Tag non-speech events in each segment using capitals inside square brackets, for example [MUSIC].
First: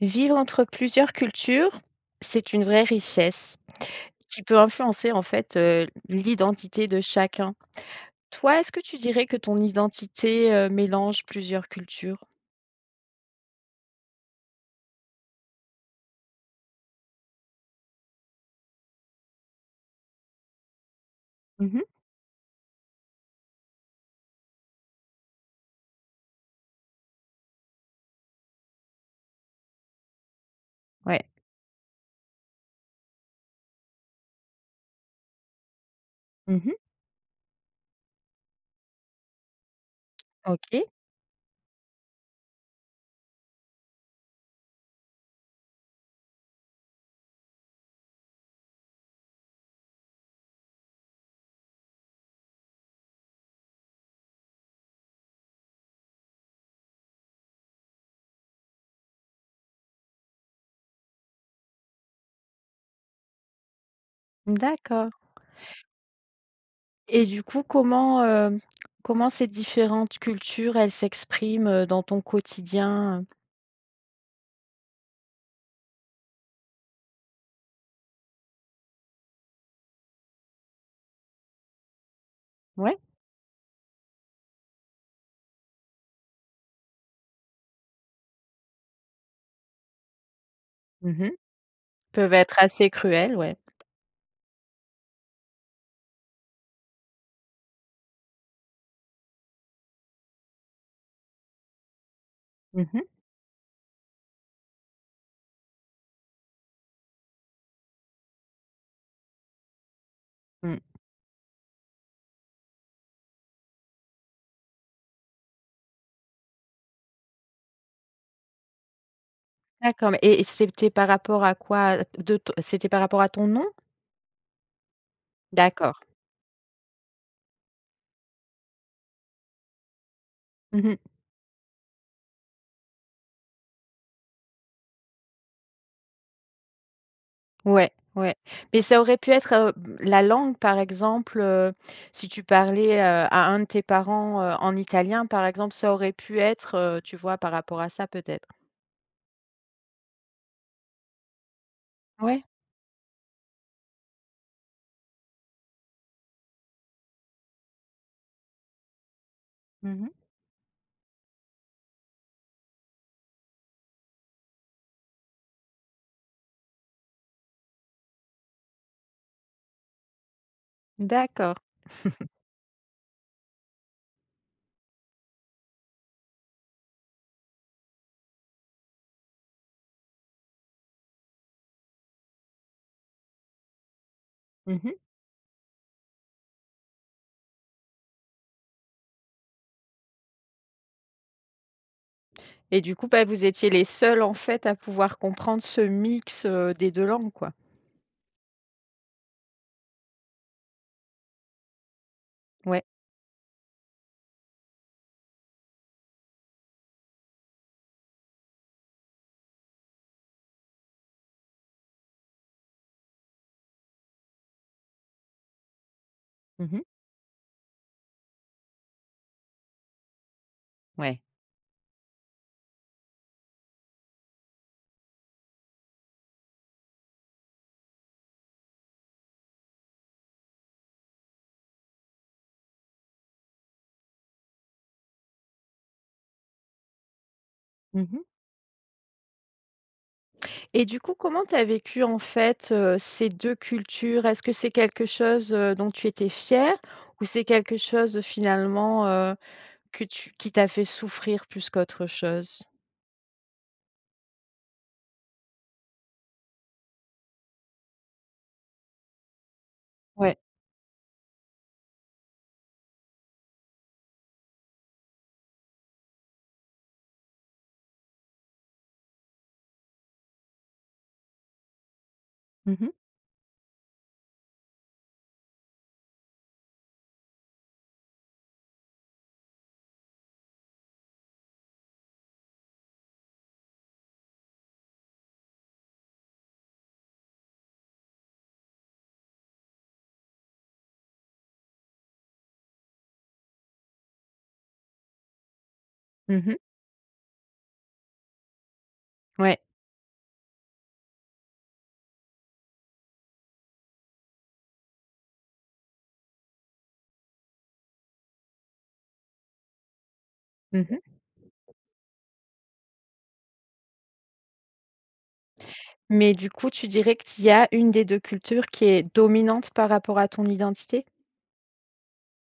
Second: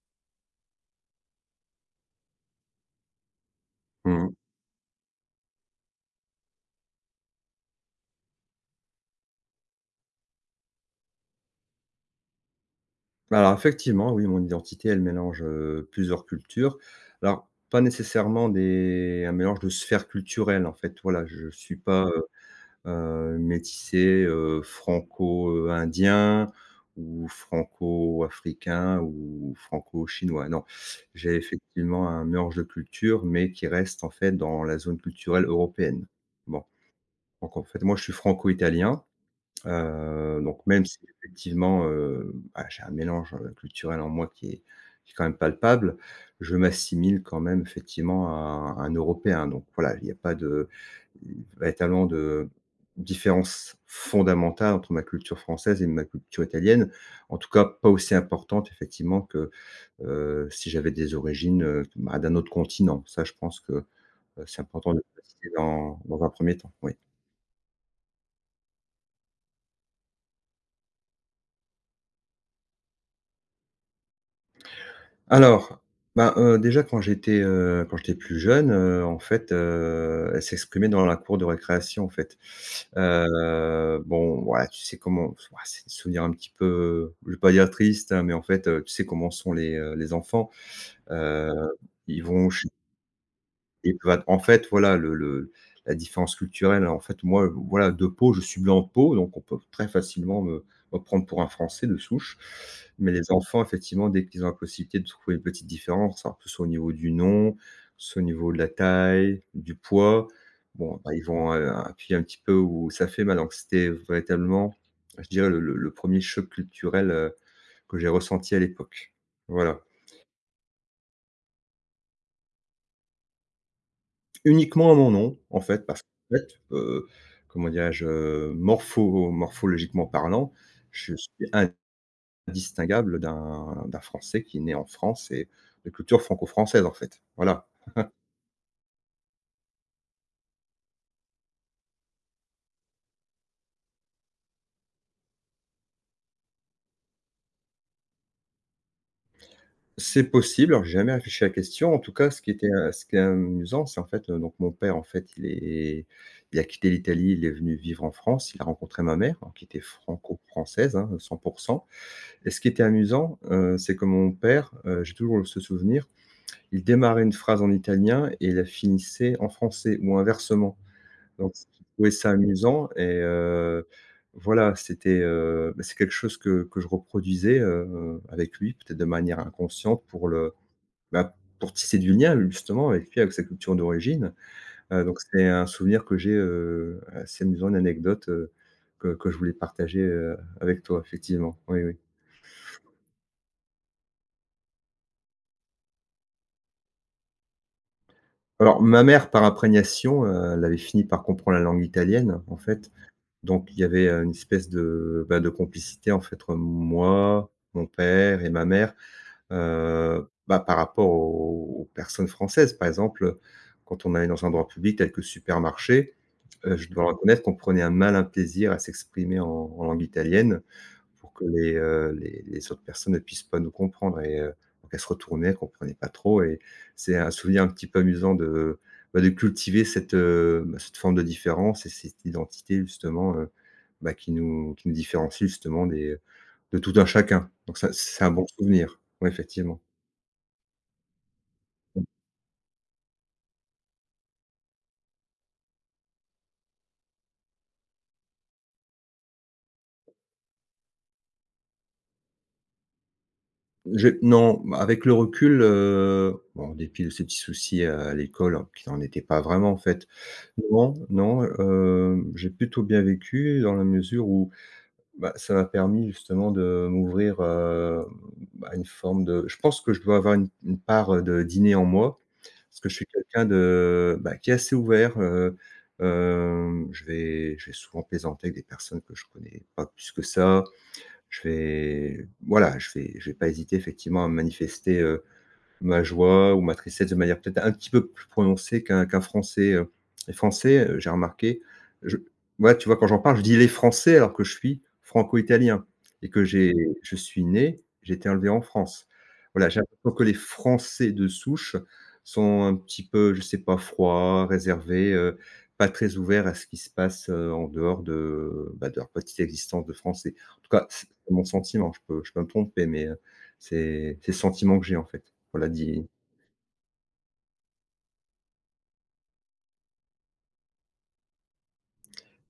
Vivre entre plusieurs cultures, c'est une vraie richesse Mmh. qui peut influencer l'identité de chacun. Toi, est-ce que tu dirais que ton identité, mélange plusieurs cultures? Alors effectivement, oui, mon identité, elle mélange, plusieurs cultures. Alors, pas nécessairement des un mélange de sphères culturelles, en fait. Voilà, je ne suis Mmh. pas, métissé, franco, indien ou franco-africain ou franco-chinois. Non, Ouais. j'ai effectivement un mélange de cultures, mais qui reste, en fait, dans la zone culturelle européenne. Bon, Mmh. donc en fait, moi, je suis franco-italien. Donc même OK. si effectivement, bah, j'ai un mélange, culturel en moi qui est quand même palpable, je m'assimile quand même effectivement à un Européen. Donc voilà, il n'y a pas de véritablement de différence fondamentale entre ma culture française et ma culture italienne. En tout cas, pas aussi importante effectivement que, si j'avais des origines, bah, d'un autre continent. Ça, je pense que, c'est important de le D'accord. préciser dans un premier temps, oui. Et du coup, comment, comment ces différentes cultures, elles s'expriment, dans ton quotidien? Alors, ben, déjà quand j'étais plus jeune, elle s'exprimait dans la cour de récréation, en fait. Ouais. Bon, voilà, tu sais comment ouah, c'est des souvenirs un petit peu, je vais pas dire triste, hein, mais en fait, tu sais comment sont les enfants. Mmh. Heu, ils Peuvent vont être assez cruelles, ouais. et bah, en fait, voilà, le la différence culturelle, en fait, moi, voilà, de peau, je suis blanc de peau, donc on peut très facilement me prendre pour un Français de souche. Mmh mh. Mais les enfants, effectivement, dès qu'ils ont la possibilité de trouver une petite différence, hein, que ce soit au niveau du nom, que ce soit au niveau de la taille, du poids, Mmh. bon, bah, ils vont, appuyer un petit peu où ça fait mal. Donc c'était véritablement, je dirais, le 1 choc culturel, que j'ai ressenti à l'époque. Voilà. D'accord, mais et c'était par rapport à quoi? De ton c'était par rapport à ton nom? Uniquement à mon nom, en fait, D'accord. parce qu'en fait, comment dirais-je? Morphologiquement parlant, Mhm. je suis indistinguable d'un Français qui est né en France et de culture franco-française, en fait. Voilà. Ouais, ouais. Mais ça aurait pu être, la langue, par exemple, si tu parlais, à un de tes parents, en italien, par exemple, ça aurait pu être, tu vois, par rapport à ça, peut-être? C'est possible, alors j'ai jamais réfléchi à la question. En tout cas, Ouais. Ce qui est amusant, c'est en fait, donc mon père, en fait, il a quitté l'Italie, il est venu vivre en France, il a rencontré ma mère, hein, qui était Mmh. franco-française, hein, 100% et ce qui était amusant, c'est que mon père, j'ai toujours ce souvenir. Il démarrait une phrase en italien et il la finissait en français ou inversement. Donc D'accord. ce qui Ça [LAUGHS] amusant et voilà, c'était, bah, c'est quelque chose que je reproduisais, avec lui, peut-être de manière inconsciente pour le bah, pour tisser du lien justement avec lui, avec sa culture d'origine. Mmh. Donc c'est un souvenir que j'ai, assez amusant, une anecdote, que je voulais partager, avec toi effectivement. Oui, oui. Et du coup, bah, vous étiez les seuls, en fait, à pouvoir comprendre ce mix, des 2 langues, quoi? Alors ma mère par imprégnation, elle avait fini par comprendre la langue italienne en Ouais. fait. Donc il y avait, une espèce de, bah, de complicité en fait entre moi, mon père et ma mère, bah, par rapport aux personnes françaises. Par exemple, quand on allait dans un endroit public tel que le supermarché, Mmh. je dois reconnaître qu'on prenait un malin plaisir à s'exprimer en langue italienne. Ouais. Pour que les, les autres personnes ne puissent pas nous comprendre et donc elle se retournait, elle ne comprenait pas trop et c'est un souvenir un petit peu amusant de, bah, de cultiver cette, bah, cette forme de différence et cette identité justement, bah, qui nous différencie justement des de tout un chacun. Donc ça, Mmh. c'est un bon souvenir. Ouais, effectivement. Et du coup, comment tu as vécu Mmh. en fait, ces 2 cultures? Est-ce que c'est quelque chose, dont tu étais fière ou c'est quelque chose finalement, que tu qui t'a fait souffrir plus qu'autre chose? J'ai non, bah, avec le recul, bon, en dépit de ces petits soucis à l'école, alors qui n'en étaient pas vraiment en fait. Ouais. Non, non, j'ai plutôt bien vécu dans la mesure où bah, ça m'a permis justement de m'ouvrir, à une forme de je pense que je dois avoir une part, de dîner en moi, Mmh parce que mh. je suis quelqu'un de, bah, qui est assez ouvert, je vais souvent plaisanter avec des personnes que je connais pas plus que ça. Je vais voilà, je vais pas hésiter effectivement à me manifester, ma joie ou ma tristesse de manière peut-être un petit peu plus prononcée qu'un Français. Les Français, j'ai remarqué, je ouais, tu vois, quand j'en parle, je dis: «Les Français» alors que je suis franco-italien et que Mmh. j'ai je suis né, j'ai été élevé en France. Ouais. Voilà, j'ai l'impression que les Français de souche sont un petit peu, je sais pas, froids, réservés, pas très ouverts à ce qui se passe, en dehors de, bah, de leur petite existence de Français. En tout cas, Mmh. c'est mon sentiment, je peux me tromper, mais c'est ce sentiment que j'ai, en fait. Voilà, dit Mais du coup, tu dirais qu'il y a une des 2 cultures qui est dominante par rapport à ton identité?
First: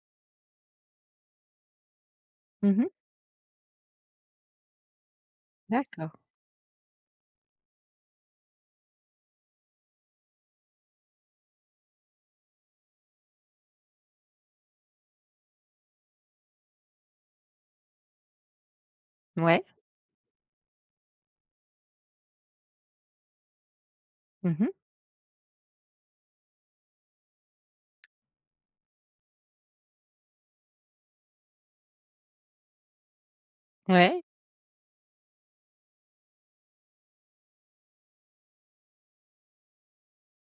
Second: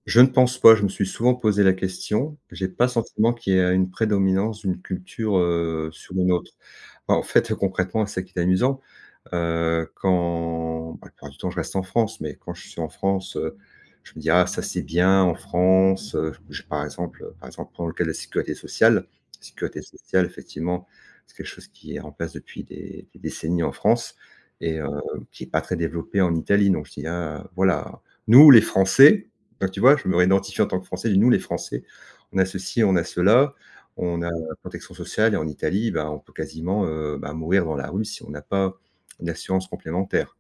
je ne pense pas, je me suis souvent posé la question. J'ai pas Mmh. le sentiment qu'il y a une prédominance d'une culture, sur D'accord. une autre. Bah, en fait, concrètement, c'est ça qui est amusant. Quand bah, la plupart du temps, je reste en France, mais quand je suis en France, je me dis: «Ah ça, c'est bien en France», je par exemple, prends le cas de la sécurité sociale. La Ouais. sécurité sociale, effectivement, c'est quelque chose qui est en place depuis des décennies en France Mmh. et qui est pas très développé en Italie. Donc je dis: «Ah voilà, nous les Français», donc tu vois? Je me réidentifie en tant que Français, je dis: «Nous les Français, on a ceci, on a cela, on Ouais. a la protection sociale» et en Italie, bah, on peut quasiment, bah, mourir dans la rue si on n'a pas d'assurance complémentaire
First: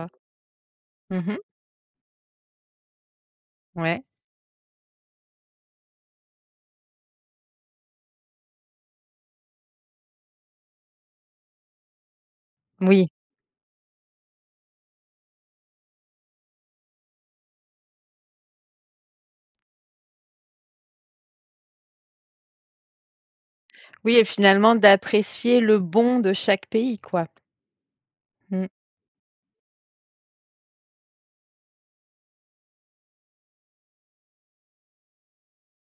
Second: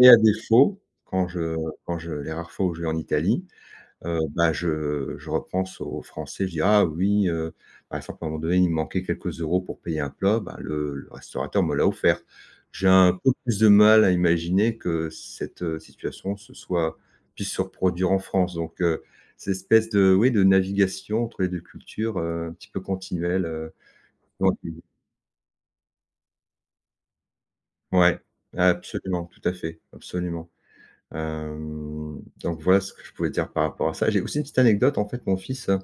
et à défaut, quand Mmh. je quand je les rares fois où je vais en Italie, Ouais. Bah, je repense aux Français, je dis: «Ah oui», par exemple, à un moment donné, il me manquait quelques euros pour payer un plat, bah, le restaurateur me l'a offert. J'ai Oui. un peu plus de mal à imaginer que cette, situation se soit puisse se reproduire en France donc cette espèce de oui, de navigation entre les 2 cultures, un petit peu continuelle, Oui et finalement d'apprécier le bon de chaque pays, quoi. ouais, Mmh. absolument, tout à fait, absolument. Donc voilà ce que je pouvais dire par rapport à ça. J'ai aussi une petite anecdote, en fait, mon fils,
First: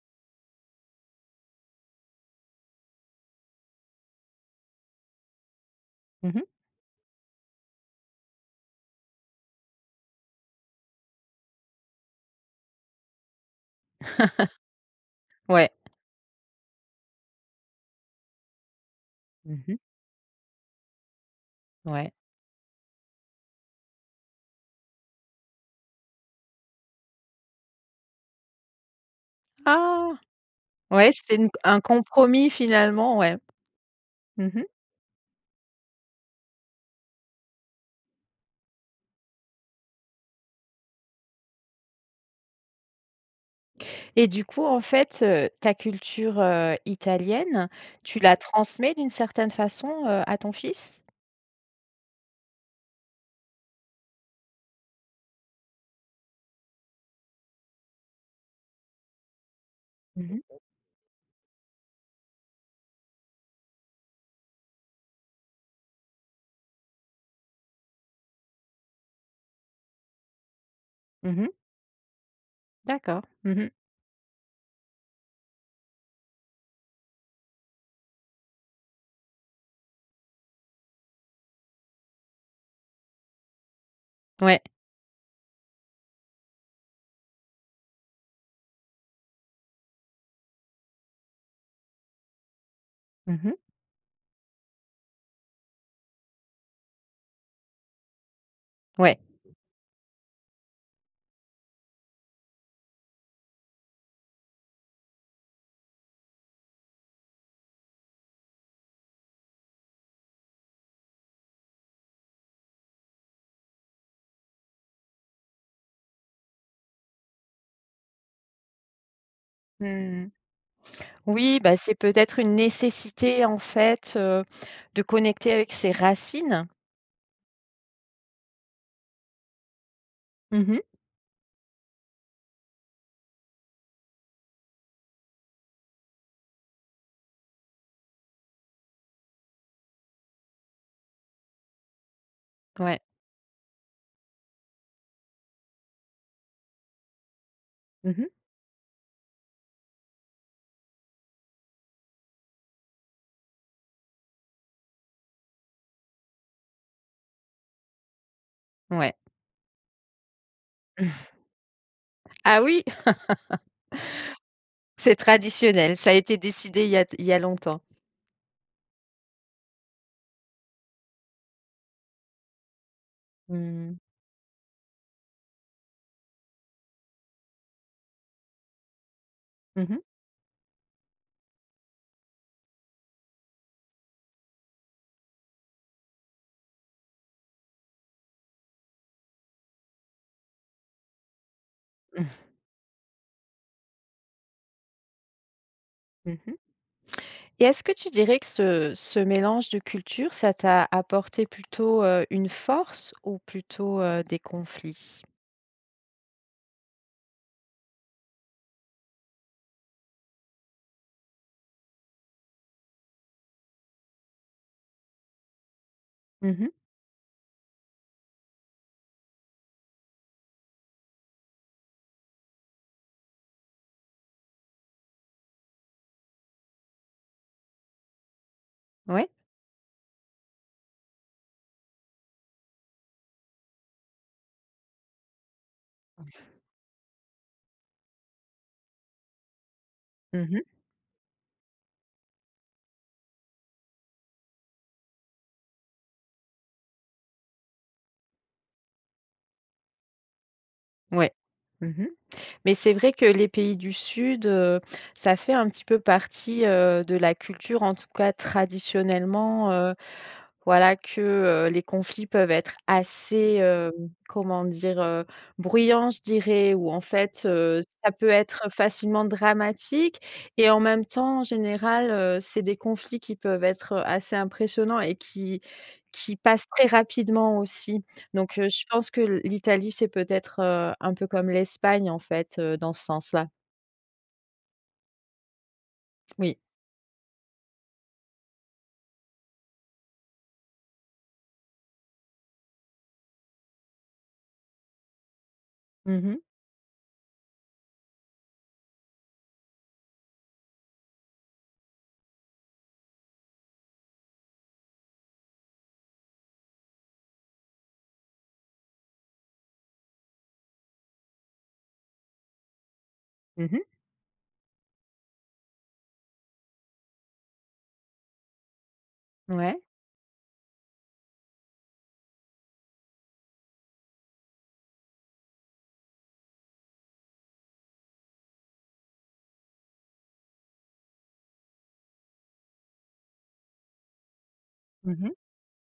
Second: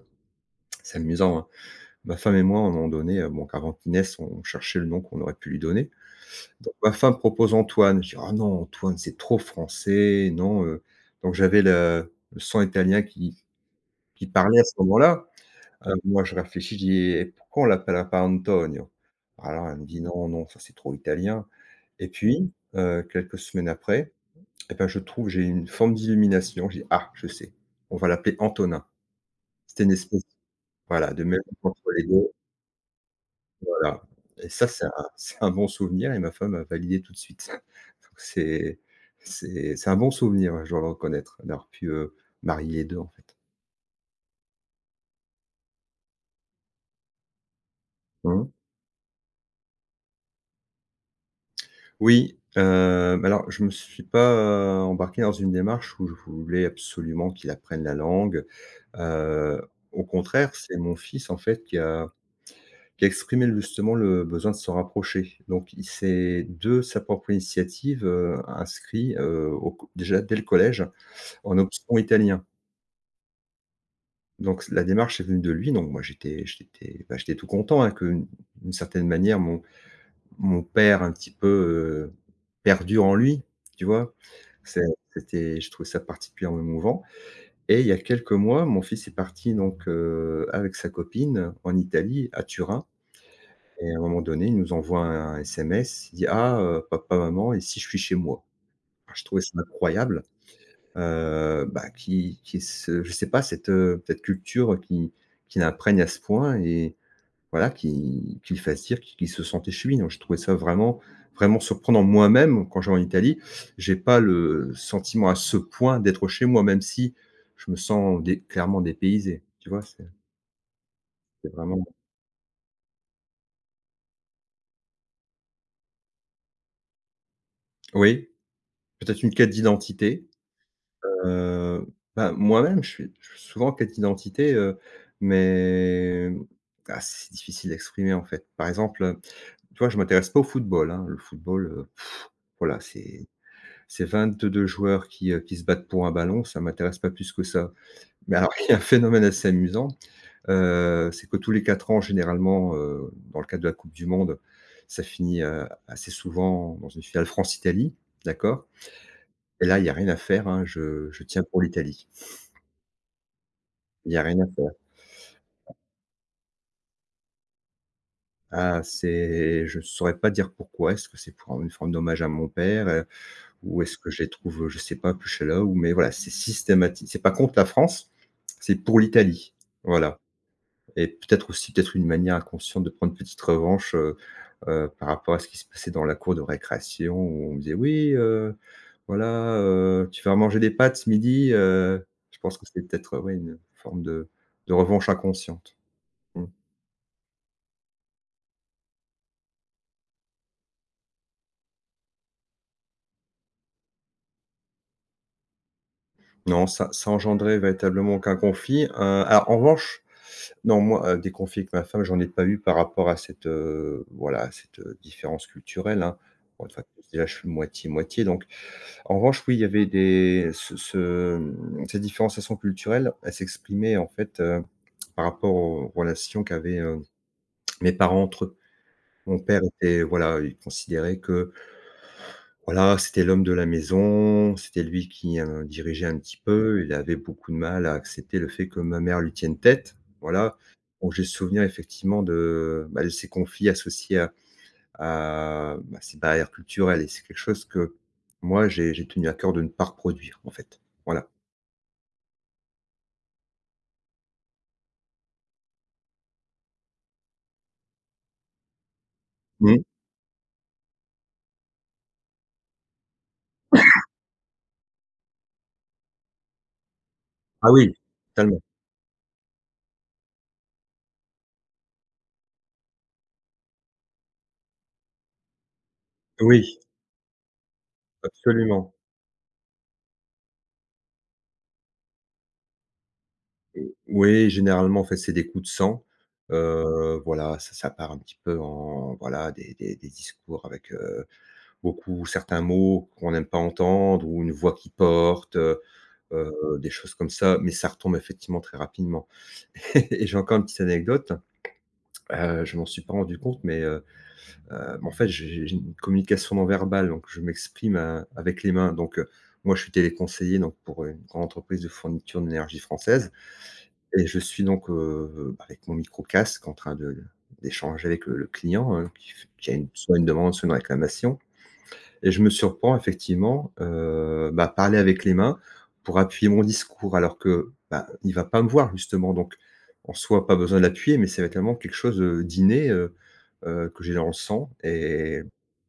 c'est amusant, hein. Ma femme et moi, à un moment donné, bon, avant qu'il naisse, on cherchait le nom qu'on aurait pu lui donner. Mmh. Donc ma femme propose Antoine. Je dis: «Ah non, Antoine, c'est trop français, non». Donc j'avais le sang italien qui parlait à ce moment-là. Ouais. Moi, je réfléchis, je dis: «Et pourquoi on l'appelle pas Antonio?» Mmh Alors mh. elle me dit: «Non, non, ça c'est trop italien» et Ouais. puis, quelques semaines après, et ben je trouve, j'ai une forme d'illumination. J'ai: «Ah, je sais, on va l'appeler Antonin». C'était une Ah! espèce Ouais, voilà, de c'était mélange une un entre les 2. compromis finalement, ouais. Voilà et Mmh mh. ça, c'est un [LAUGHS] c'est un bon souvenir et ma femme a validé tout de suite. [LAUGHS] Donc c'est un bon souvenir, ouais, je dois le reconnaître, d'avoir pu, marier les 2, en fait. Et du coup, en fait, ta culture, italienne, tu la Mmh. transmets d'une certaine façon, à ton fils? Oui, alors je me suis pas, embarqué dans une démarche où je voulais absolument qu'il apprenne la langue. Heu, au Mmh contraire, mh. c'est mon fils, en fait, qui exprimait justement le besoin de se rapprocher. Donc il s'est, de sa propre initiative, inscrit, au co déjà dès le collège, Mmh mh. en option italien. D'accord. Mmh mh. Donc la démarche est venue de lui, donc moi j'étais, bah, j'étais tout content, hein, que, d'une certaine manière, mon père un petit peu, perdure en lui, tu vois? Ouais. C'est c'était je trouvais ça particulièrement émouvant et il y a quelques mois, mon fils est parti donc, avec sa copine en Italie, à Turin. Mmh mh. Et à un moment donné, il nous envoie un SMS, il dit: «Ah, papa, maman, et si je suis chez moi?» Alors Ouais. je trouvais ça incroyable, bah, qui, qu'il y ce je sais pas cette culture qui l'imprègne à ce point et voilà, qui lui fasse dire qu'il se sentait chez lui. Donc je trouvais ça vraiment, vraiment surprenant. Moi-même, quand je vais en Italie, j'ai pas le sentiment à ce point d'être chez moi, même si je me sens dé clairement dépaysé, tu vois? C'est Mmh. c'est Oui, bah, vraiment c'est peut-être une nécessité en fait, de connecter avec ses racines. oui, peut-être une quête d'identité. Mmh mh. Heu, Bah, moi-même, je suis souvent en quête d'identité, mais ah, c'est difficile à exprimer, en fait. Par exemple, tu vois, je m'intéresse pas au football, hein. Le football, voilà, Ouais. c'est 22 joueurs qui se battent pour un ballon, ça m'intéresse pas plus que ça. Mmh mh. Mais alors, il y a un phénomène assez amusant, c'est que tous les 4 ans, généralement, dans le cadre de la coupe du monde, ça finit, assez souvent dans une finale France-Italie, d'accord? Ouais. Et là, il y a rien à faire, hein, je tiens pour l'Italie. Ah oui! Il y a rien à faire. C'est traditionnel, ça a été décidé il y a t il y a longtemps. Ah, c'est je saurais pas dire pourquoi. Est-ce que c'est pour une forme d'hommage à mon père, ou est-ce Mmh. que je les trouve, je sais pas, plus là. Ou mais voilà, c'est systématique. C'est pas contre la France, c'est pour l'Italie. Mmh mh. Voilà, et peut-être aussi, peut-être une manière inconsciente de prendre une petite revanche, par rapport à ce qui se passait dans la cour de récréation où on me disait: «Oui, voilà, tu vas manger des pâtes ce midi», je Mmh pense que c'est peut-être, ouais, une forme de revanche inconsciente. Mmh. mh. Et est-ce que tu dirais que ce mélange de cultures, ça t'a apporté plutôt, une force ou plutôt, des conflits? Non, ça engendrait véritablement aucun conflit, alors en revanche non, moi, des conflits avec ma femme, j'en ai pas eu par rapport à cette, voilà, à cette, différence culturelle, hein. Bon, Mmh. de toute façon, déjà, je suis moitié-moitié, donc en revanche, oui, il y avait des cette différenciation culturelle, elle s'exprimait, en fait, par rapport aux relations qu'avaient, mes parents entre eux. Ouais. Mon père était, voilà, il considérait que voilà, c'était l'homme de la maison, c'était lui qui, dirigeait un petit peu. Il avait beaucoup de mal à accepter le fait que ma mère lui tienne tête, voilà. Mmh. Donc j'ai souvenir effectivement de, bah, de ces conflits associés à bah, ces barrières culturelles, et c'est quelque chose que moi j'ai tenu à cœur de ne pas reproduire, en fait, voilà. Ouais. Mmh. Mais c'est vrai que les pays du sud, ça fait un petit peu partie, de la culture, en tout cas Mmh. traditionnellement, voilà que, les conflits peuvent être assez, hem, comment dire? Bruyants, je dirais, ou en fait, Ah oui, ça peut totalement. être facilement dramatique et en même temps, en général, c'est des conflits qui peuvent être assez impressionnants et qui passent Oui, très rapidement aussi. Donc, je absolument. pense que l'Italie, c'est peut-être, un peu comme l'Espagne, en fait, dans ce sens-là. Oui, généralement, en fait, c'est des coups de sang, Oui. Voilà, ça part un petit peu en voilà, des discours avec, heu. Beaucoup certains mots qu'on n'aime pas entendre ou une voix qui porte, Mmh mh. Des choses comme ça, mais ça retombe effectivement très rapidement. [LAUGHS] Et j'ai encore une petite anecdote, je m'en suis pas rendu compte, mais en fait, j'ai une communication non verbale, donc je m'exprime, avec les mains, donc moi, je suis téléconseiller, donc pour une grande entreprise de fourniture d'énergie française, Mmh. et je suis donc, avec mon micro casque en train de d'échanger avec le client, qui a Ouais. une soit une demande, soit une réclamation. Et je me surprends effectivement, bah, parler avec les mains pour appuyer mon discours alors que, bah, il va pas me voir justement, donc en soi, pas besoin de l'appuyer, mais c'est tellement quelque chose, d'inné, que j'ai dans le sang, et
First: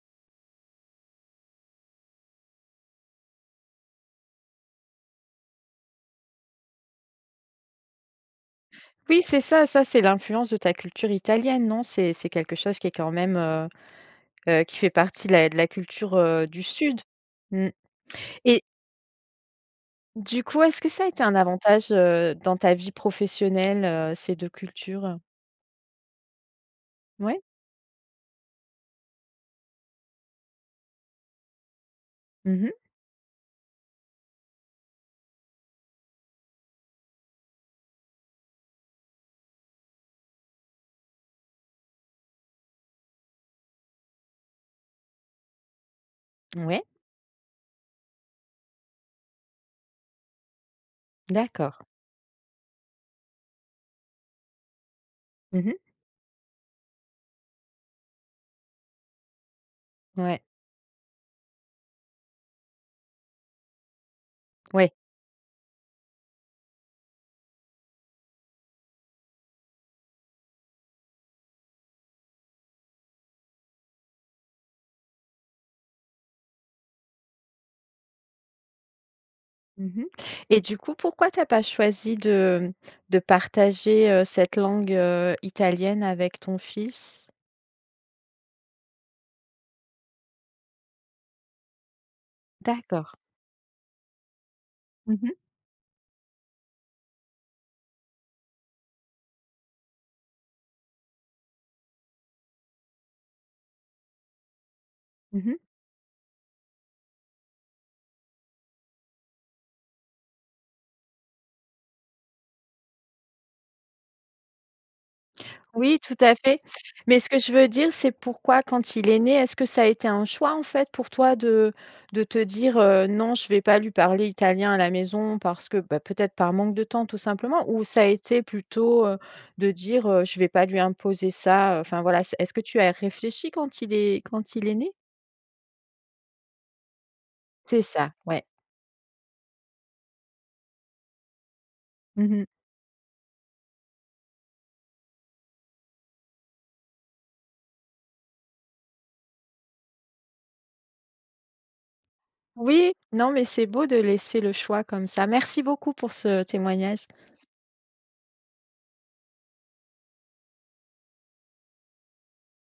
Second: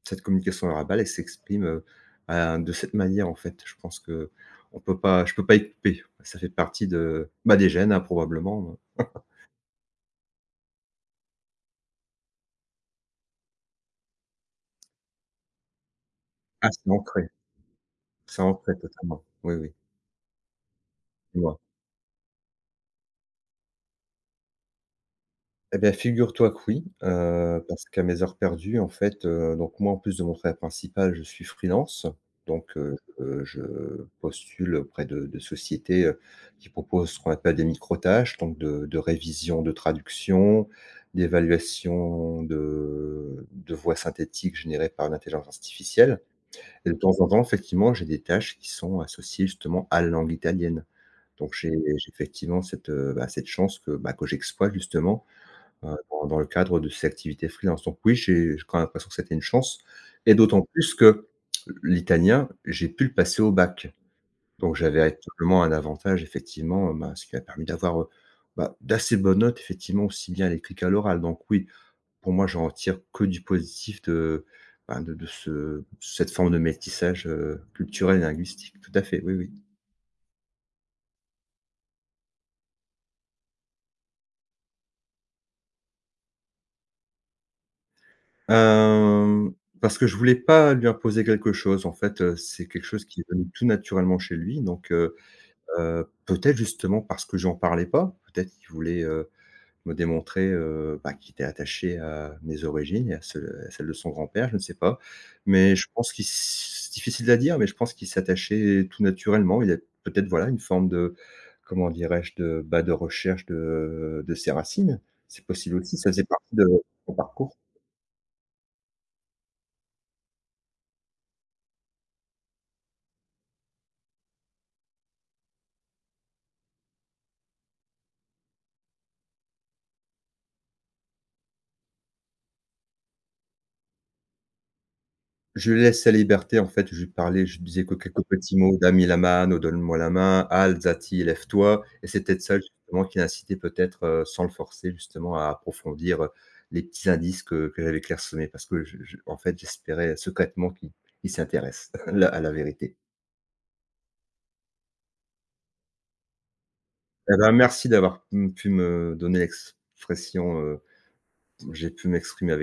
cette communication verbale, elle s'exprime, à de cette manière, en fait. Je pense que on peut pas je peux pas y couper. Ça fait partie de, bah, des gènes, hein, probablement. Oui, c'est ça, ça c'est l'influence de ta culture italienne, non? C'est quelque chose qui est quand même, qui fait partie de la culture, du Ah, sud? Mmh. c'est Et ancré totalement. Oui, du coup, est-ce que ça a été un oui. avantage, dans ta vie professionnelle, ces deux cultures? Eh bien, figure-toi que oui, Ouais? Parce qu'à mes heures perdues, en fait, donc moi, en plus de mon travail principal, je suis freelance. Mmh. Donc je postule auprès de sociétés, qui proposent ce qu'on appelle des micro-tâches, donc de révision, de traduction, d'évaluation de voix synthétiques générées par l'intelligence artificielle. Ouais, Et de temps en temps, effectivement, j'ai des tâches qui sont associées justement à la langue italienne. Donc j'ai d'accord. j'ai effectivement cette, bah, cette chance que, que j'exploite justement. Mmh mh. Dans le cadre de ces activités freelance. Donc oui, j'ai quand même l'impression que c'était une chance, et Ouais, d'autant plus que l'italien, j'ai pu le passer au bac. Donc ouais. j'avais tout simplement un avantage effectivement, bah, ce qui m'a permis d'avoir, bah, d'assez bonnes notes effectivement, aussi bien à l'écrit qu'à l'oral. Donc oui, pour moi, j'en retire que du positif de, bah, de ce cette forme de métissage, culturel et linguistique. Tout à fait, oui, oui. Mmh. Et du coup, pourquoi t'as pas choisi de partager, cette langue, italienne avec ton fils? Hem, Parce que je voulais pas lui imposer quelque chose en fait, c'est quelque chose D'accord. qui est venu tout naturellement chez lui, donc. Mmh mh. Peut-être justement parce que j'en parlais pas, peut-être qu'il voulait, me démontrer, bah, qu'il était attaché à mes origines et à ce à celles de son grand-père, je ne sais pas. Mmh. Mais je pense qu'il s c'est difficile à dire, mais je pense qu'il s'attachait tout naturellement. Il a peut-être, voilà, une forme de, comment dirais-je? De, bah, de recherche de ses racines. C'est possible aussi, Oui, ça tout faisait à partie fait. de son Mais ce que je parcours. veux dire, c'est pourquoi quand il est né, est-ce que ça a été un choix en fait pour toi de te dire, «Non, je vais pas lui parler italien à la maison» parce que, bah, peut-être par manque de temps tout simplement? Ou ça a été plutôt, de dire, «Je vais pas lui imposer ça», enfin voilà, c'est est-ce que tu as réfléchi quand il est né? Je lui laisse sa liberté, en fait, je lui parlais, je lui C'est disais que ça, quelques ouais. petits mots: «Dami la mano», «Donne-moi la main», «Al zati», «Lève-toi», et c'est peut-être Mmh. ça justement qui l'incitait peut-être, sans le forcer justement à approfondir, les petits indices que j'avais clairsemés parce que je en fait, j'espérais secrètement qu'il il s'intéresse [LAUGHS] à la Oui, vérité. non mais c'est beau de laisser le choix comme ça. Merci beaucoup pour ce témoignage. Eh ben, merci d'avoir, mmh, pu me donner l'expression, j'ai pu m'exprimer avec